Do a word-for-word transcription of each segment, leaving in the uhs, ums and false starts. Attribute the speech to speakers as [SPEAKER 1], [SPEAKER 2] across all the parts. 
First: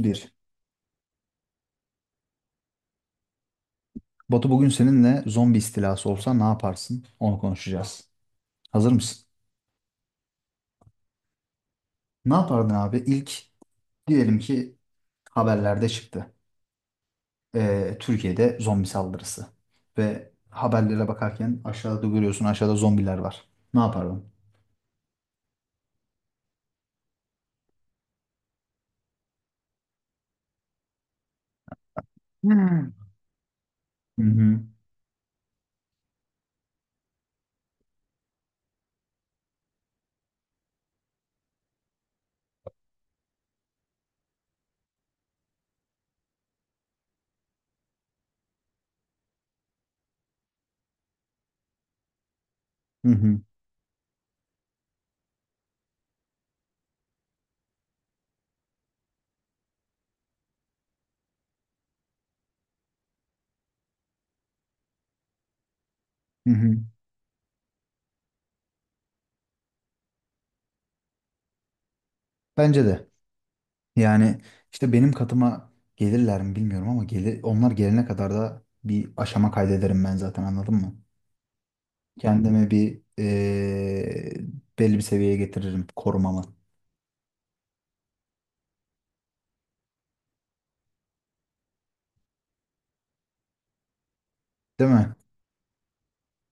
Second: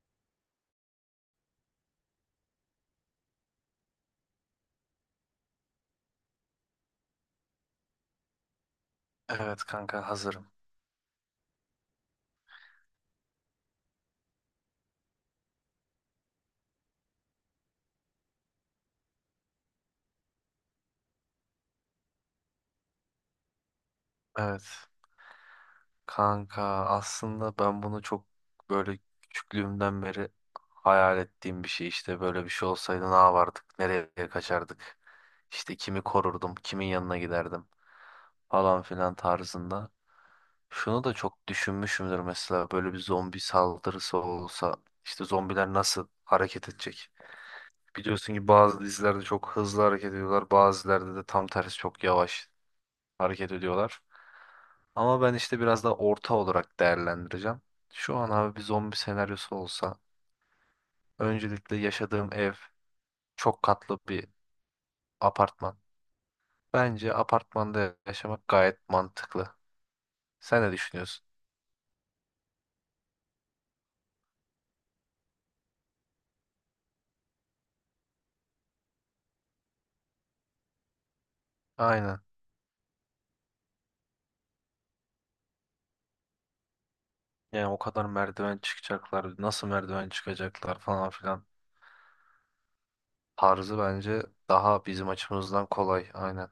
[SPEAKER 1] Bir. Batu bugün seninle zombi istilası olsa ne yaparsın? Onu konuşacağız. Hazır mısın?
[SPEAKER 2] Evet kanka hazırım.
[SPEAKER 1] Ne yapardın abi? İlk diyelim ki haberlerde çıktı. Ee, Türkiye'de zombi saldırısı. Ve haberlere bakarken aşağıda görüyorsun aşağıda zombiler var. Ne yapardın?
[SPEAKER 2] Evet. Kanka aslında ben bunu çok böyle küçüklüğümden beri hayal ettiğim bir şey, işte böyle bir şey
[SPEAKER 1] Hmm.
[SPEAKER 2] olsaydı ne yapardık, nereye
[SPEAKER 1] Hı hı.
[SPEAKER 2] kaçardık, işte kimi korurdum, kimin yanına giderdim falan filan tarzında. Şunu da çok düşünmüşümdür, mesela böyle bir zombi saldırısı olsa işte zombiler nasıl hareket edecek? Biliyorsun ki bazı dizilerde çok hızlı hareket ediyorlar, bazılarda da tam tersi çok yavaş
[SPEAKER 1] Hı hı.
[SPEAKER 2] hareket ediyorlar. Ama ben işte biraz daha orta olarak değerlendireceğim. Şu an abi bir zombi senaryosu olsa öncelikle yaşadığım ev çok katlı bir apartman.
[SPEAKER 1] Hı hı.
[SPEAKER 2] Bence apartmanda yaşamak gayet mantıklı. Sen ne düşünüyorsun?
[SPEAKER 1] Bence de. Yani işte benim katıma gelirler mi bilmiyorum ama gelir, onlar gelene kadar da bir aşama kaydederim ben zaten anladın mı?
[SPEAKER 2] Aynen.
[SPEAKER 1] Kendimi bir eee, belli bir seviyeye getiririm korumamı.
[SPEAKER 2] Yani o kadar merdiven çıkacaklar, nasıl merdiven çıkacaklar falan filan. Tarzı bence daha
[SPEAKER 1] Değil
[SPEAKER 2] bizim
[SPEAKER 1] mi?
[SPEAKER 2] açımızdan kolay. Aynen.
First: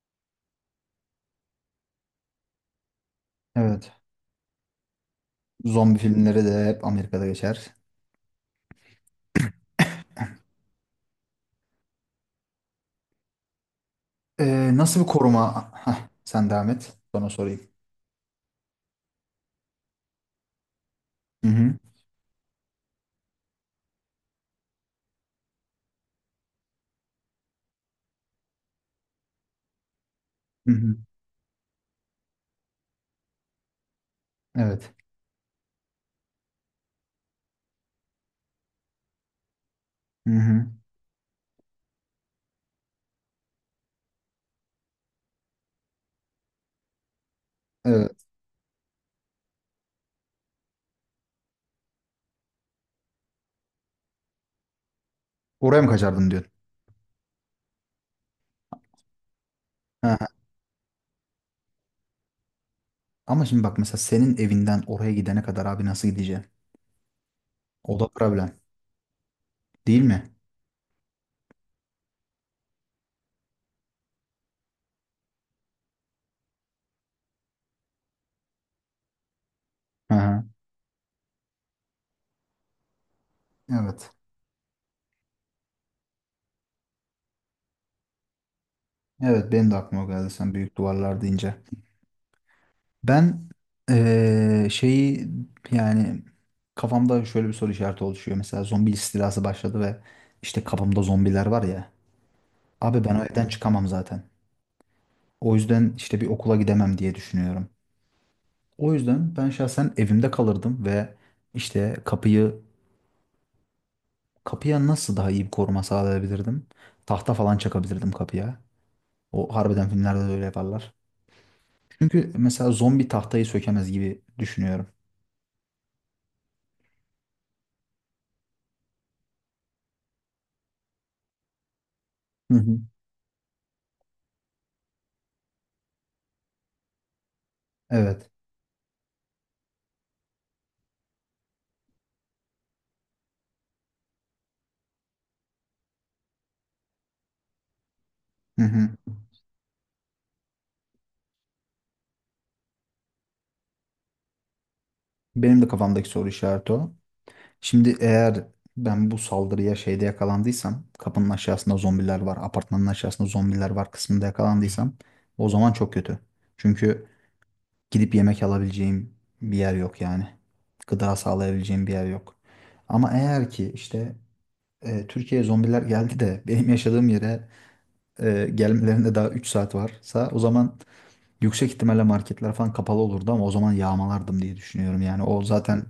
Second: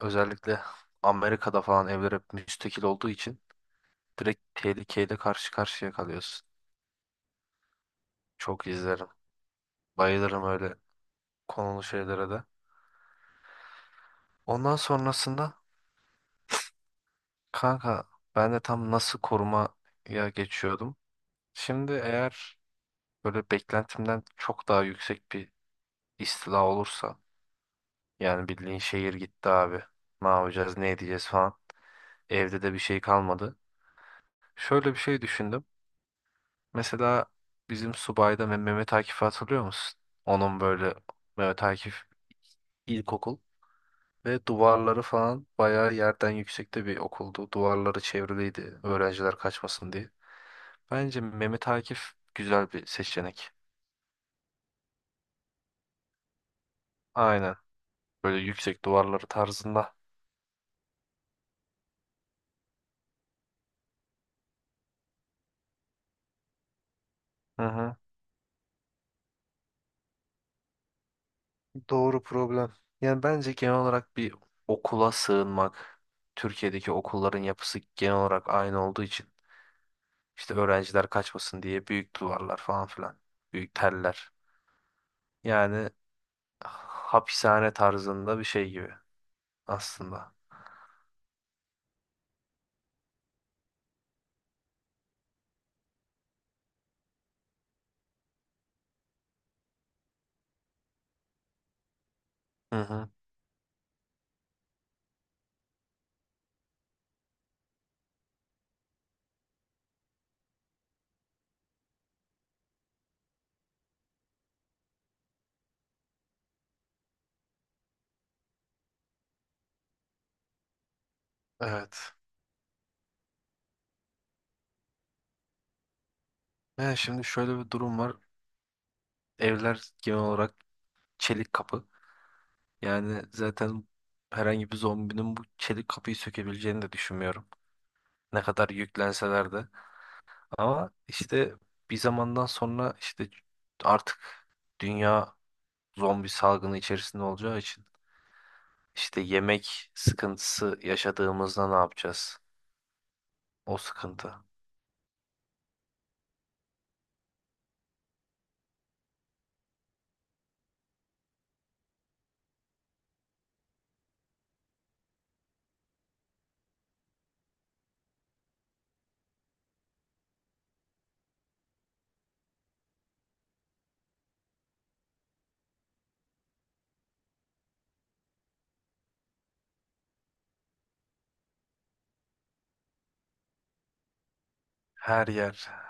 [SPEAKER 2] Özellikle Amerika'da falan evler hep müstakil olduğu için
[SPEAKER 1] Evet.
[SPEAKER 2] direkt tehlikeyle karşı karşıya
[SPEAKER 1] Zombi filmleri
[SPEAKER 2] kalıyorsun.
[SPEAKER 1] de hep Amerika'da geçer.
[SPEAKER 2] Çok izlerim. Bayılırım öyle konulu şeylere de.
[SPEAKER 1] Eee,
[SPEAKER 2] Ondan
[SPEAKER 1] nasıl bir
[SPEAKER 2] sonrasında
[SPEAKER 1] koruma? Hah, sen devam et. Sonra sorayım.
[SPEAKER 2] kanka ben de tam nasıl korumaya geçiyordum.
[SPEAKER 1] Hı hı.
[SPEAKER 2] Şimdi eğer böyle beklentimden çok daha yüksek bir istila olursa yani bildiğin şehir gitti abi. Ne
[SPEAKER 1] Hı
[SPEAKER 2] yapacağız, ne
[SPEAKER 1] hı.
[SPEAKER 2] edeceğiz falan. Evde de bir şey kalmadı. Şöyle
[SPEAKER 1] Evet.
[SPEAKER 2] bir şey düşündüm. Mesela bizim subayda Meh- Mehmet Akif'i hatırlıyor musun?
[SPEAKER 1] Hı
[SPEAKER 2] Onun
[SPEAKER 1] hı.
[SPEAKER 2] böyle Mehmet Akif ilkokul. Ve duvarları falan bayağı yerden yüksekte bir okuldu. Duvarları
[SPEAKER 1] Evet.
[SPEAKER 2] çevriliydi öğrenciler kaçmasın diye. Bence Mehmet Akif güzel bir seçenek.
[SPEAKER 1] Oraya mı kaçardın diyorsun?
[SPEAKER 2] Aynen. Böyle yüksek duvarları tarzında.
[SPEAKER 1] Hı hı. Ama şimdi bak mesela senin evinden oraya gidene kadar abi nasıl gideceğim?
[SPEAKER 2] Hı
[SPEAKER 1] O
[SPEAKER 2] hı.
[SPEAKER 1] da problem. Değil mi?
[SPEAKER 2] Doğru problem. Yani bence genel olarak bir okula sığınmak. Türkiye'deki okulların yapısı genel olarak aynı olduğu için
[SPEAKER 1] Hı hı.
[SPEAKER 2] işte öğrenciler kaçmasın diye büyük duvarlar falan filan. Büyük
[SPEAKER 1] Evet.
[SPEAKER 2] teller. Yani hapishane tarzında bir şey gibi
[SPEAKER 1] Evet benim de aklıma o geldi
[SPEAKER 2] aslında.
[SPEAKER 1] sen büyük duvarlar deyince. Ben eee, şeyi yani kafamda şöyle bir soru işareti oluşuyor. Mesela zombi istilası başladı ve işte kafamda zombiler var ya.
[SPEAKER 2] Hı
[SPEAKER 1] Abi
[SPEAKER 2] hı.
[SPEAKER 1] ben o evden çıkamam zaten. O yüzden işte bir okula gidemem diye düşünüyorum. O yüzden ben şahsen evimde kalırdım ve işte kapıyı kapıya nasıl daha iyi bir koruma sağlayabilirdim? Tahta falan çakabilirdim kapıya. O harbiden filmlerde de öyle yaparlar.
[SPEAKER 2] Evet.
[SPEAKER 1] Çünkü mesela zombi tahtayı sökemez gibi düşünüyorum.
[SPEAKER 2] Yani şimdi şöyle bir durum var. Evler genel olarak çelik kapı.
[SPEAKER 1] Hı hı.
[SPEAKER 2] Yani zaten herhangi bir zombinin bu çelik kapıyı sökebileceğini de düşünmüyorum.
[SPEAKER 1] Evet.
[SPEAKER 2] Ne kadar yüklenseler de. Ama işte bir zamandan sonra işte artık dünya zombi salgını içerisinde olacağı için
[SPEAKER 1] Hı hı.
[SPEAKER 2] işte yemek sıkıntısı yaşadığımızda ne yapacağız? O sıkıntı.
[SPEAKER 1] Benim de kafamdaki soru işareti o. Şimdi eğer ben bu saldırıya şeyde yakalandıysam, kapının aşağısında zombiler var, apartmanın aşağısında zombiler var kısmında yakalandıysam o zaman çok kötü. Çünkü gidip yemek alabileceğim bir yer yok yani. Gıda sağlayabileceğim bir yer yok. Ama eğer ki işte e, Türkiye'ye zombiler geldi de benim yaşadığım yere e, gelmelerinde daha üç saat varsa o zaman yüksek ihtimalle marketler falan kapalı olurdu ama o zaman yağmalardım diye düşünüyorum. Yani
[SPEAKER 2] Her
[SPEAKER 1] o
[SPEAKER 2] yer,
[SPEAKER 1] zaten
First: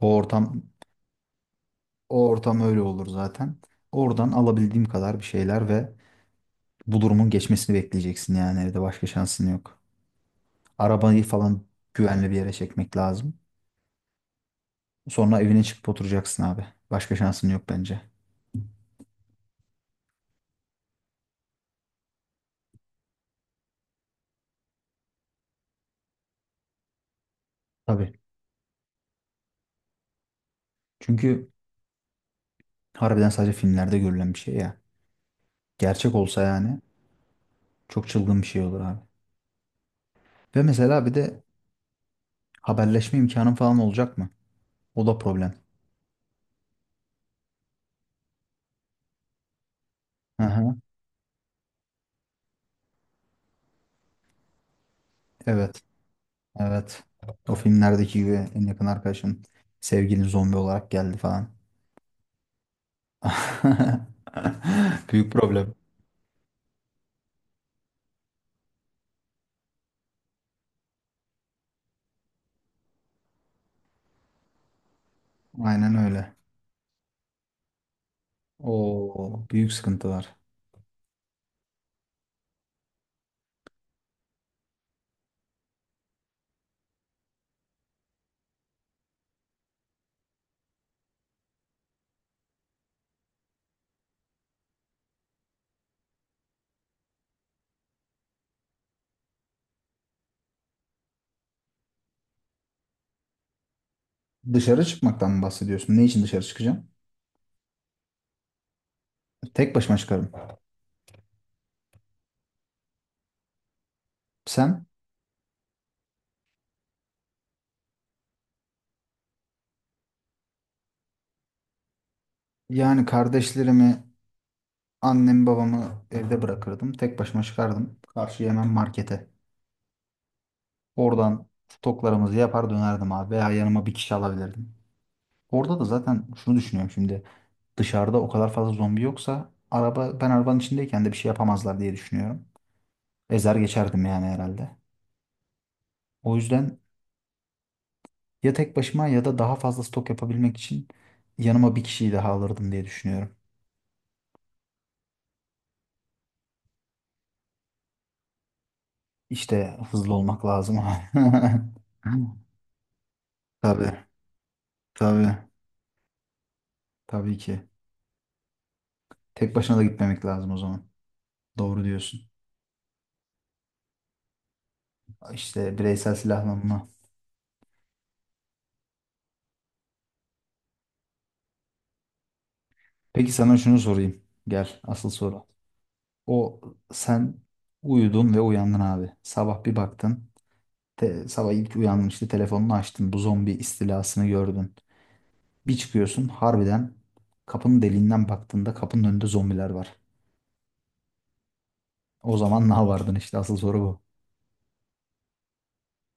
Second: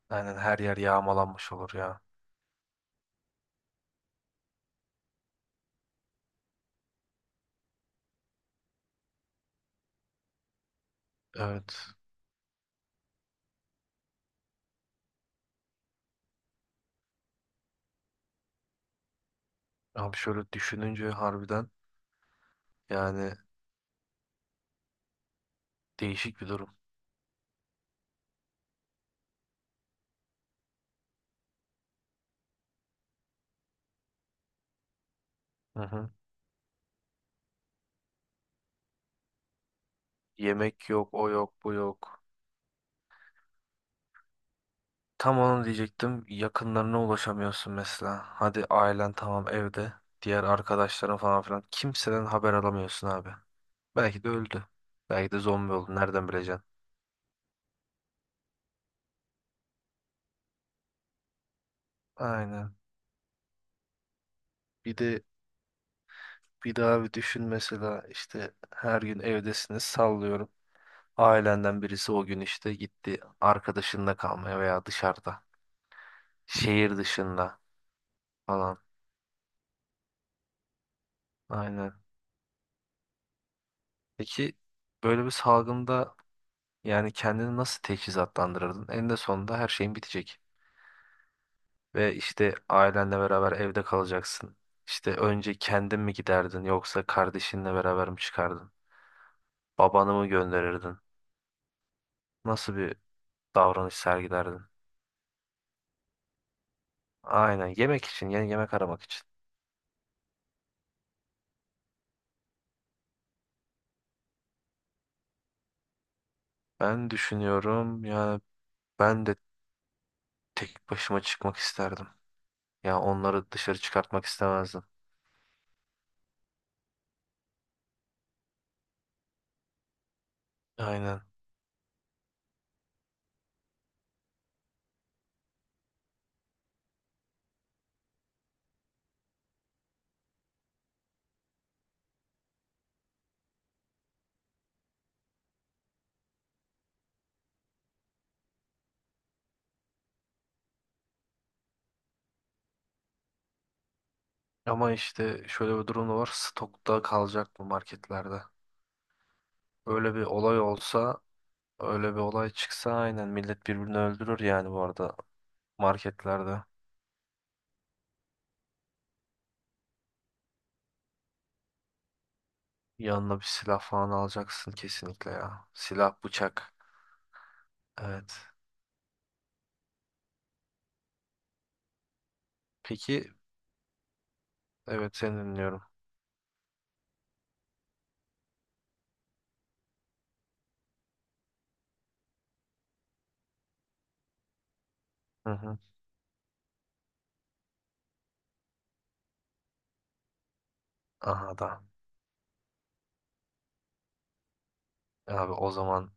[SPEAKER 1] o
[SPEAKER 2] aynen her
[SPEAKER 1] ortam
[SPEAKER 2] yer yağmalanmış olur ya.
[SPEAKER 1] O ortam öyle olur zaten. Oradan alabildiğim kadar bir şeyler ve bu durumun geçmesini bekleyeceksin yani evde başka şansın yok. Arabayı falan
[SPEAKER 2] Evet.
[SPEAKER 1] güvenli bir yere çekmek lazım. Sonra evine çıkıp oturacaksın abi. Başka şansın yok bence.
[SPEAKER 2] Abi şöyle düşününce harbiden yani değişik bir durum.
[SPEAKER 1] Tabii. Çünkü harbiden sadece filmlerde görülen bir şey ya.
[SPEAKER 2] Hı hı.
[SPEAKER 1] Gerçek olsa yani çok çılgın bir şey olur abi. Ve
[SPEAKER 2] Yemek
[SPEAKER 1] mesela
[SPEAKER 2] yok,
[SPEAKER 1] bir
[SPEAKER 2] o
[SPEAKER 1] de
[SPEAKER 2] yok, bu yok.
[SPEAKER 1] haberleşme imkanın falan olacak mı? O da
[SPEAKER 2] Tam
[SPEAKER 1] problem.
[SPEAKER 2] onu diyecektim. Yakınlarına ulaşamıyorsun mesela. Hadi ailen tamam evde.
[SPEAKER 1] Hı
[SPEAKER 2] Diğer
[SPEAKER 1] hı.
[SPEAKER 2] arkadaşların falan filan. Kimseden haber alamıyorsun abi. Belki de öldü. Belki de zombi
[SPEAKER 1] Evet.
[SPEAKER 2] oldu. Nereden bileceksin?
[SPEAKER 1] Evet. O filmlerdeki gibi en yakın arkadaşın sevgilin zombi olarak geldi falan.
[SPEAKER 2] Aynen. Bir de
[SPEAKER 1] Büyük problem.
[SPEAKER 2] bir daha bir düşün, mesela işte her gün evdesiniz sallıyorum. Ailenden birisi o gün işte gitti arkadaşında kalmaya veya dışarıda.
[SPEAKER 1] Aynen öyle.
[SPEAKER 2] Şehir dışında falan.
[SPEAKER 1] Oo, büyük sıkıntılar.
[SPEAKER 2] Aynen. Peki böyle bir salgında yani kendini nasıl teçhizatlandırırdın? En de sonunda her şeyin bitecek. Ve işte ailenle beraber evde kalacaksın. İşte önce kendin mi giderdin yoksa kardeşinle beraber mi çıkardın? Babanı mı gönderirdin? Nasıl bir davranış sergilerdin?
[SPEAKER 1] Dışarı çıkmaktan mı bahsediyorsun? Ne için dışarı çıkacağım?
[SPEAKER 2] Aynen, yemek için, yeni yemek aramak için.
[SPEAKER 1] Tek başıma çıkarım. Sen?
[SPEAKER 2] Ben düşünüyorum yani ben de tek başıma çıkmak isterdim. Ya
[SPEAKER 1] Yani
[SPEAKER 2] onları dışarı
[SPEAKER 1] kardeşlerimi,
[SPEAKER 2] çıkartmak istemezdim.
[SPEAKER 1] annemi, babamı evde bırakırdım. Tek başıma çıkardım. Karşıya hemen markete.
[SPEAKER 2] Aynen.
[SPEAKER 1] Oradan stoklarımızı yapar dönerdim abi. Veya yanıma bir kişi alabilirdim. Orada da zaten şunu düşünüyorum şimdi. Dışarıda o kadar fazla zombi yoksa araba ben arabanın içindeyken de bir şey yapamazlar diye düşünüyorum. Ezer geçerdim yani herhalde. O yüzden ya tek başıma ya da daha fazla stok yapabilmek için yanıma bir kişiyi daha alırdım diye düşünüyorum.
[SPEAKER 2] Ama işte şöyle bir durum da var. Stokta kalacak bu marketlerde.
[SPEAKER 1] İşte hızlı
[SPEAKER 2] Öyle bir
[SPEAKER 1] olmak
[SPEAKER 2] olay
[SPEAKER 1] lazım.
[SPEAKER 2] olsa, öyle bir olay çıksa aynen millet
[SPEAKER 1] Tabii,
[SPEAKER 2] birbirini öldürür yani bu arada
[SPEAKER 1] tabii,
[SPEAKER 2] marketlerde.
[SPEAKER 1] tabii ki. Tek başına da gitmemek lazım o zaman. Doğru diyorsun.
[SPEAKER 2] Yanına bir silah falan alacaksın kesinlikle ya.
[SPEAKER 1] İşte bireysel
[SPEAKER 2] Silah, bıçak.
[SPEAKER 1] silahlanma.
[SPEAKER 2] Evet. Peki,
[SPEAKER 1] Peki sana şunu sorayım. Gel, asıl
[SPEAKER 2] evet, seni
[SPEAKER 1] soru.
[SPEAKER 2] dinliyorum.
[SPEAKER 1] O sen uyudun ve uyandın abi. Sabah bir baktın. Te- sabah ilk uyandın işte telefonunu açtın. Bu zombi istilasını gördün.
[SPEAKER 2] Hı
[SPEAKER 1] Bir
[SPEAKER 2] hı.
[SPEAKER 1] çıkıyorsun harbiden kapının deliğinden baktığında kapının önünde zombiler var.
[SPEAKER 2] Aha da.
[SPEAKER 1] O zaman ne yapardın işte asıl soru bu.
[SPEAKER 2] Abi o zaman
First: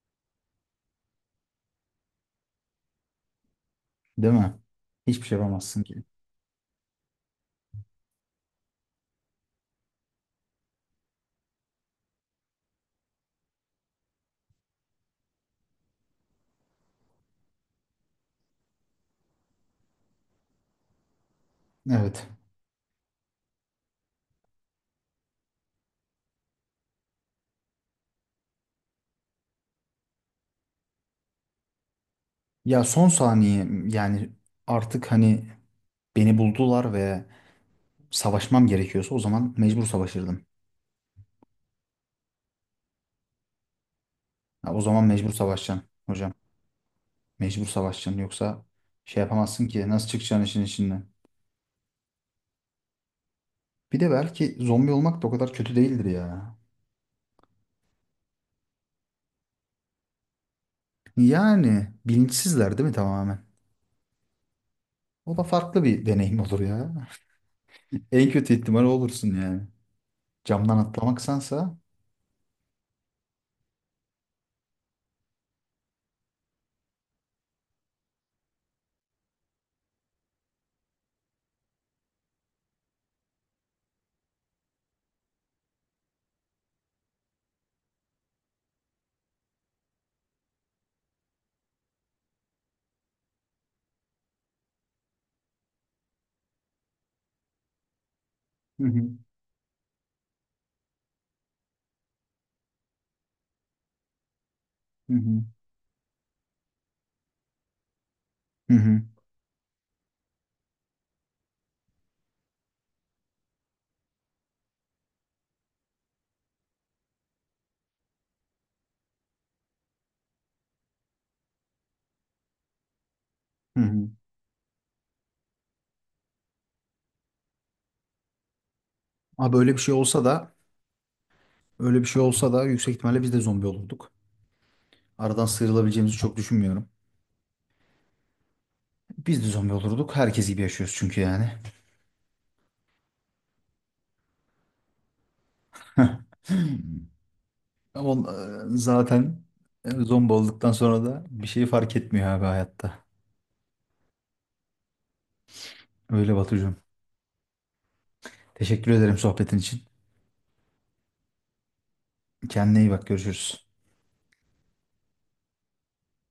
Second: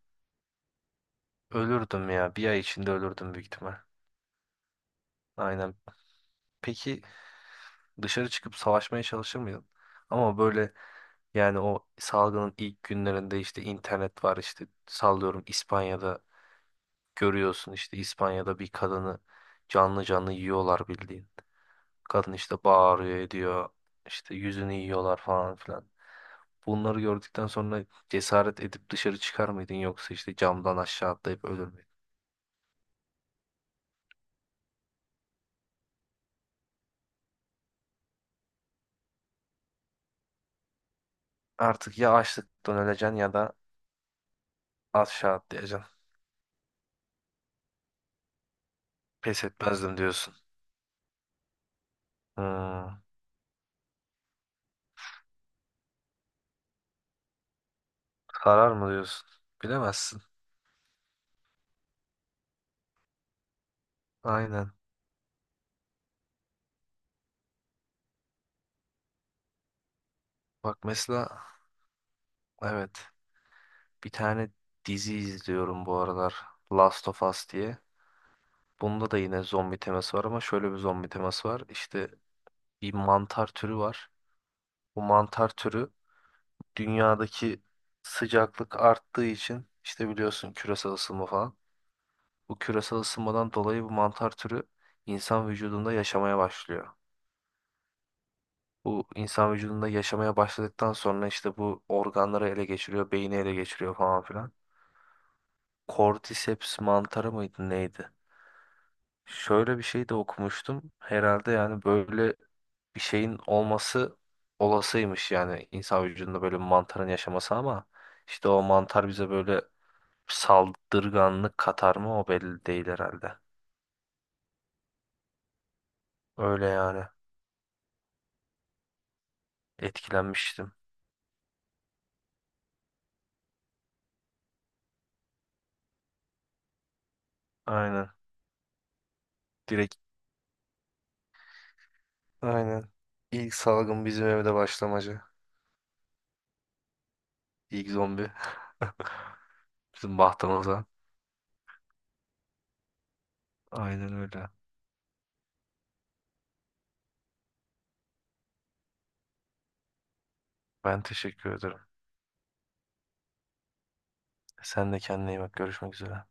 [SPEAKER 2] ölürdüm ya. Bir ay içinde ölürdüm büyük ihtimal.
[SPEAKER 1] Değil mi? Hiçbir şey
[SPEAKER 2] Aynen.
[SPEAKER 1] yapamazsın ki.
[SPEAKER 2] Peki dışarı çıkıp savaşmaya çalışır mıydın? Ama böyle, yani o salgının ilk günlerinde işte internet var, işte sallıyorum İspanya'da, görüyorsun işte İspanya'da bir kadını canlı canlı yiyorlar bildiğin.
[SPEAKER 1] Evet.
[SPEAKER 2] Kadın işte bağırıyor ediyor. İşte yüzünü yiyorlar falan filan. Bunları gördükten sonra cesaret edip dışarı çıkar mıydın yoksa işte camdan aşağı atlayıp ölür müydün?
[SPEAKER 1] Ya son saniye yani artık hani beni buldular ve savaşmam gerekiyorsa o zaman mecbur savaşırdım.
[SPEAKER 2] Artık ya açlıktan öleceksin ya da
[SPEAKER 1] Ya o zaman mecbur
[SPEAKER 2] aşağı
[SPEAKER 1] savaşacaksın
[SPEAKER 2] atlayacaksın.
[SPEAKER 1] hocam. Mecbur savaşacaksın yoksa şey
[SPEAKER 2] Pes
[SPEAKER 1] yapamazsın ki
[SPEAKER 2] etmezdim
[SPEAKER 1] nasıl
[SPEAKER 2] diyorsun.
[SPEAKER 1] çıkacaksın işin içinden.
[SPEAKER 2] Hmm.
[SPEAKER 1] Bir de belki zombi olmak da o kadar kötü değildir ya.
[SPEAKER 2] Karar mı diyorsun? Bilemezsin.
[SPEAKER 1] Yani bilinçsizler değil mi tamamen?
[SPEAKER 2] Aynen.
[SPEAKER 1] O da farklı bir deneyim olur ya. En kötü ihtimal olursun yani. Camdan
[SPEAKER 2] Bak mesela,
[SPEAKER 1] atlamaksansa.
[SPEAKER 2] evet, bir tane dizi izliyorum bu aralar. Last of Us diye. Bunda da yine zombi teması var ama şöyle bir zombi teması var. İşte bir mantar türü var. Bu mantar türü dünyadaki sıcaklık arttığı için, işte biliyorsun, küresel ısınma falan. Bu küresel ısınmadan dolayı bu mantar türü insan vücudunda yaşamaya başlıyor.
[SPEAKER 1] Hı
[SPEAKER 2] Bu
[SPEAKER 1] hı.
[SPEAKER 2] insan vücudunda yaşamaya başladıktan sonra işte bu organları ele geçiriyor, beyni ele geçiriyor falan filan.
[SPEAKER 1] Hı hı.
[SPEAKER 2] Cordyceps mantarı mıydı neydi?
[SPEAKER 1] Hı hı.
[SPEAKER 2] Şöyle bir şey de okumuştum. Herhalde yani böyle bir şeyin olması olasıymış, yani insan vücudunda böyle bir mantarın yaşaması, ama işte o mantar bize böyle saldırganlık katar mı o belli değil herhalde.
[SPEAKER 1] Hı hı.
[SPEAKER 2] Öyle yani,
[SPEAKER 1] Ha böyle bir şey olsa da
[SPEAKER 2] etkilenmiştim.
[SPEAKER 1] öyle bir şey olsa da yüksek ihtimalle biz de zombi olurduk. Aradan sıyrılabileceğimizi çok düşünmüyorum.
[SPEAKER 2] Aynen.
[SPEAKER 1] Biz de zombi
[SPEAKER 2] Direkt
[SPEAKER 1] olurduk. Herkes gibi yaşıyoruz çünkü yani.
[SPEAKER 2] aynen. İlk salgın bizim evde başlamacı. İlk
[SPEAKER 1] Ama on-
[SPEAKER 2] zombi
[SPEAKER 1] e, zaten e,
[SPEAKER 2] bizim
[SPEAKER 1] zombi olduktan
[SPEAKER 2] bahtamıza.
[SPEAKER 1] sonra da bir şey fark etmiyor abi hayatta.
[SPEAKER 2] Aynen öyle.
[SPEAKER 1] Öyle Batucuğum. Teşekkür ederim sohbetin için.
[SPEAKER 2] Ben teşekkür ederim.
[SPEAKER 1] Kendine iyi bak görüşürüz.
[SPEAKER 2] Sen de kendine iyi bak. Görüşmek üzere.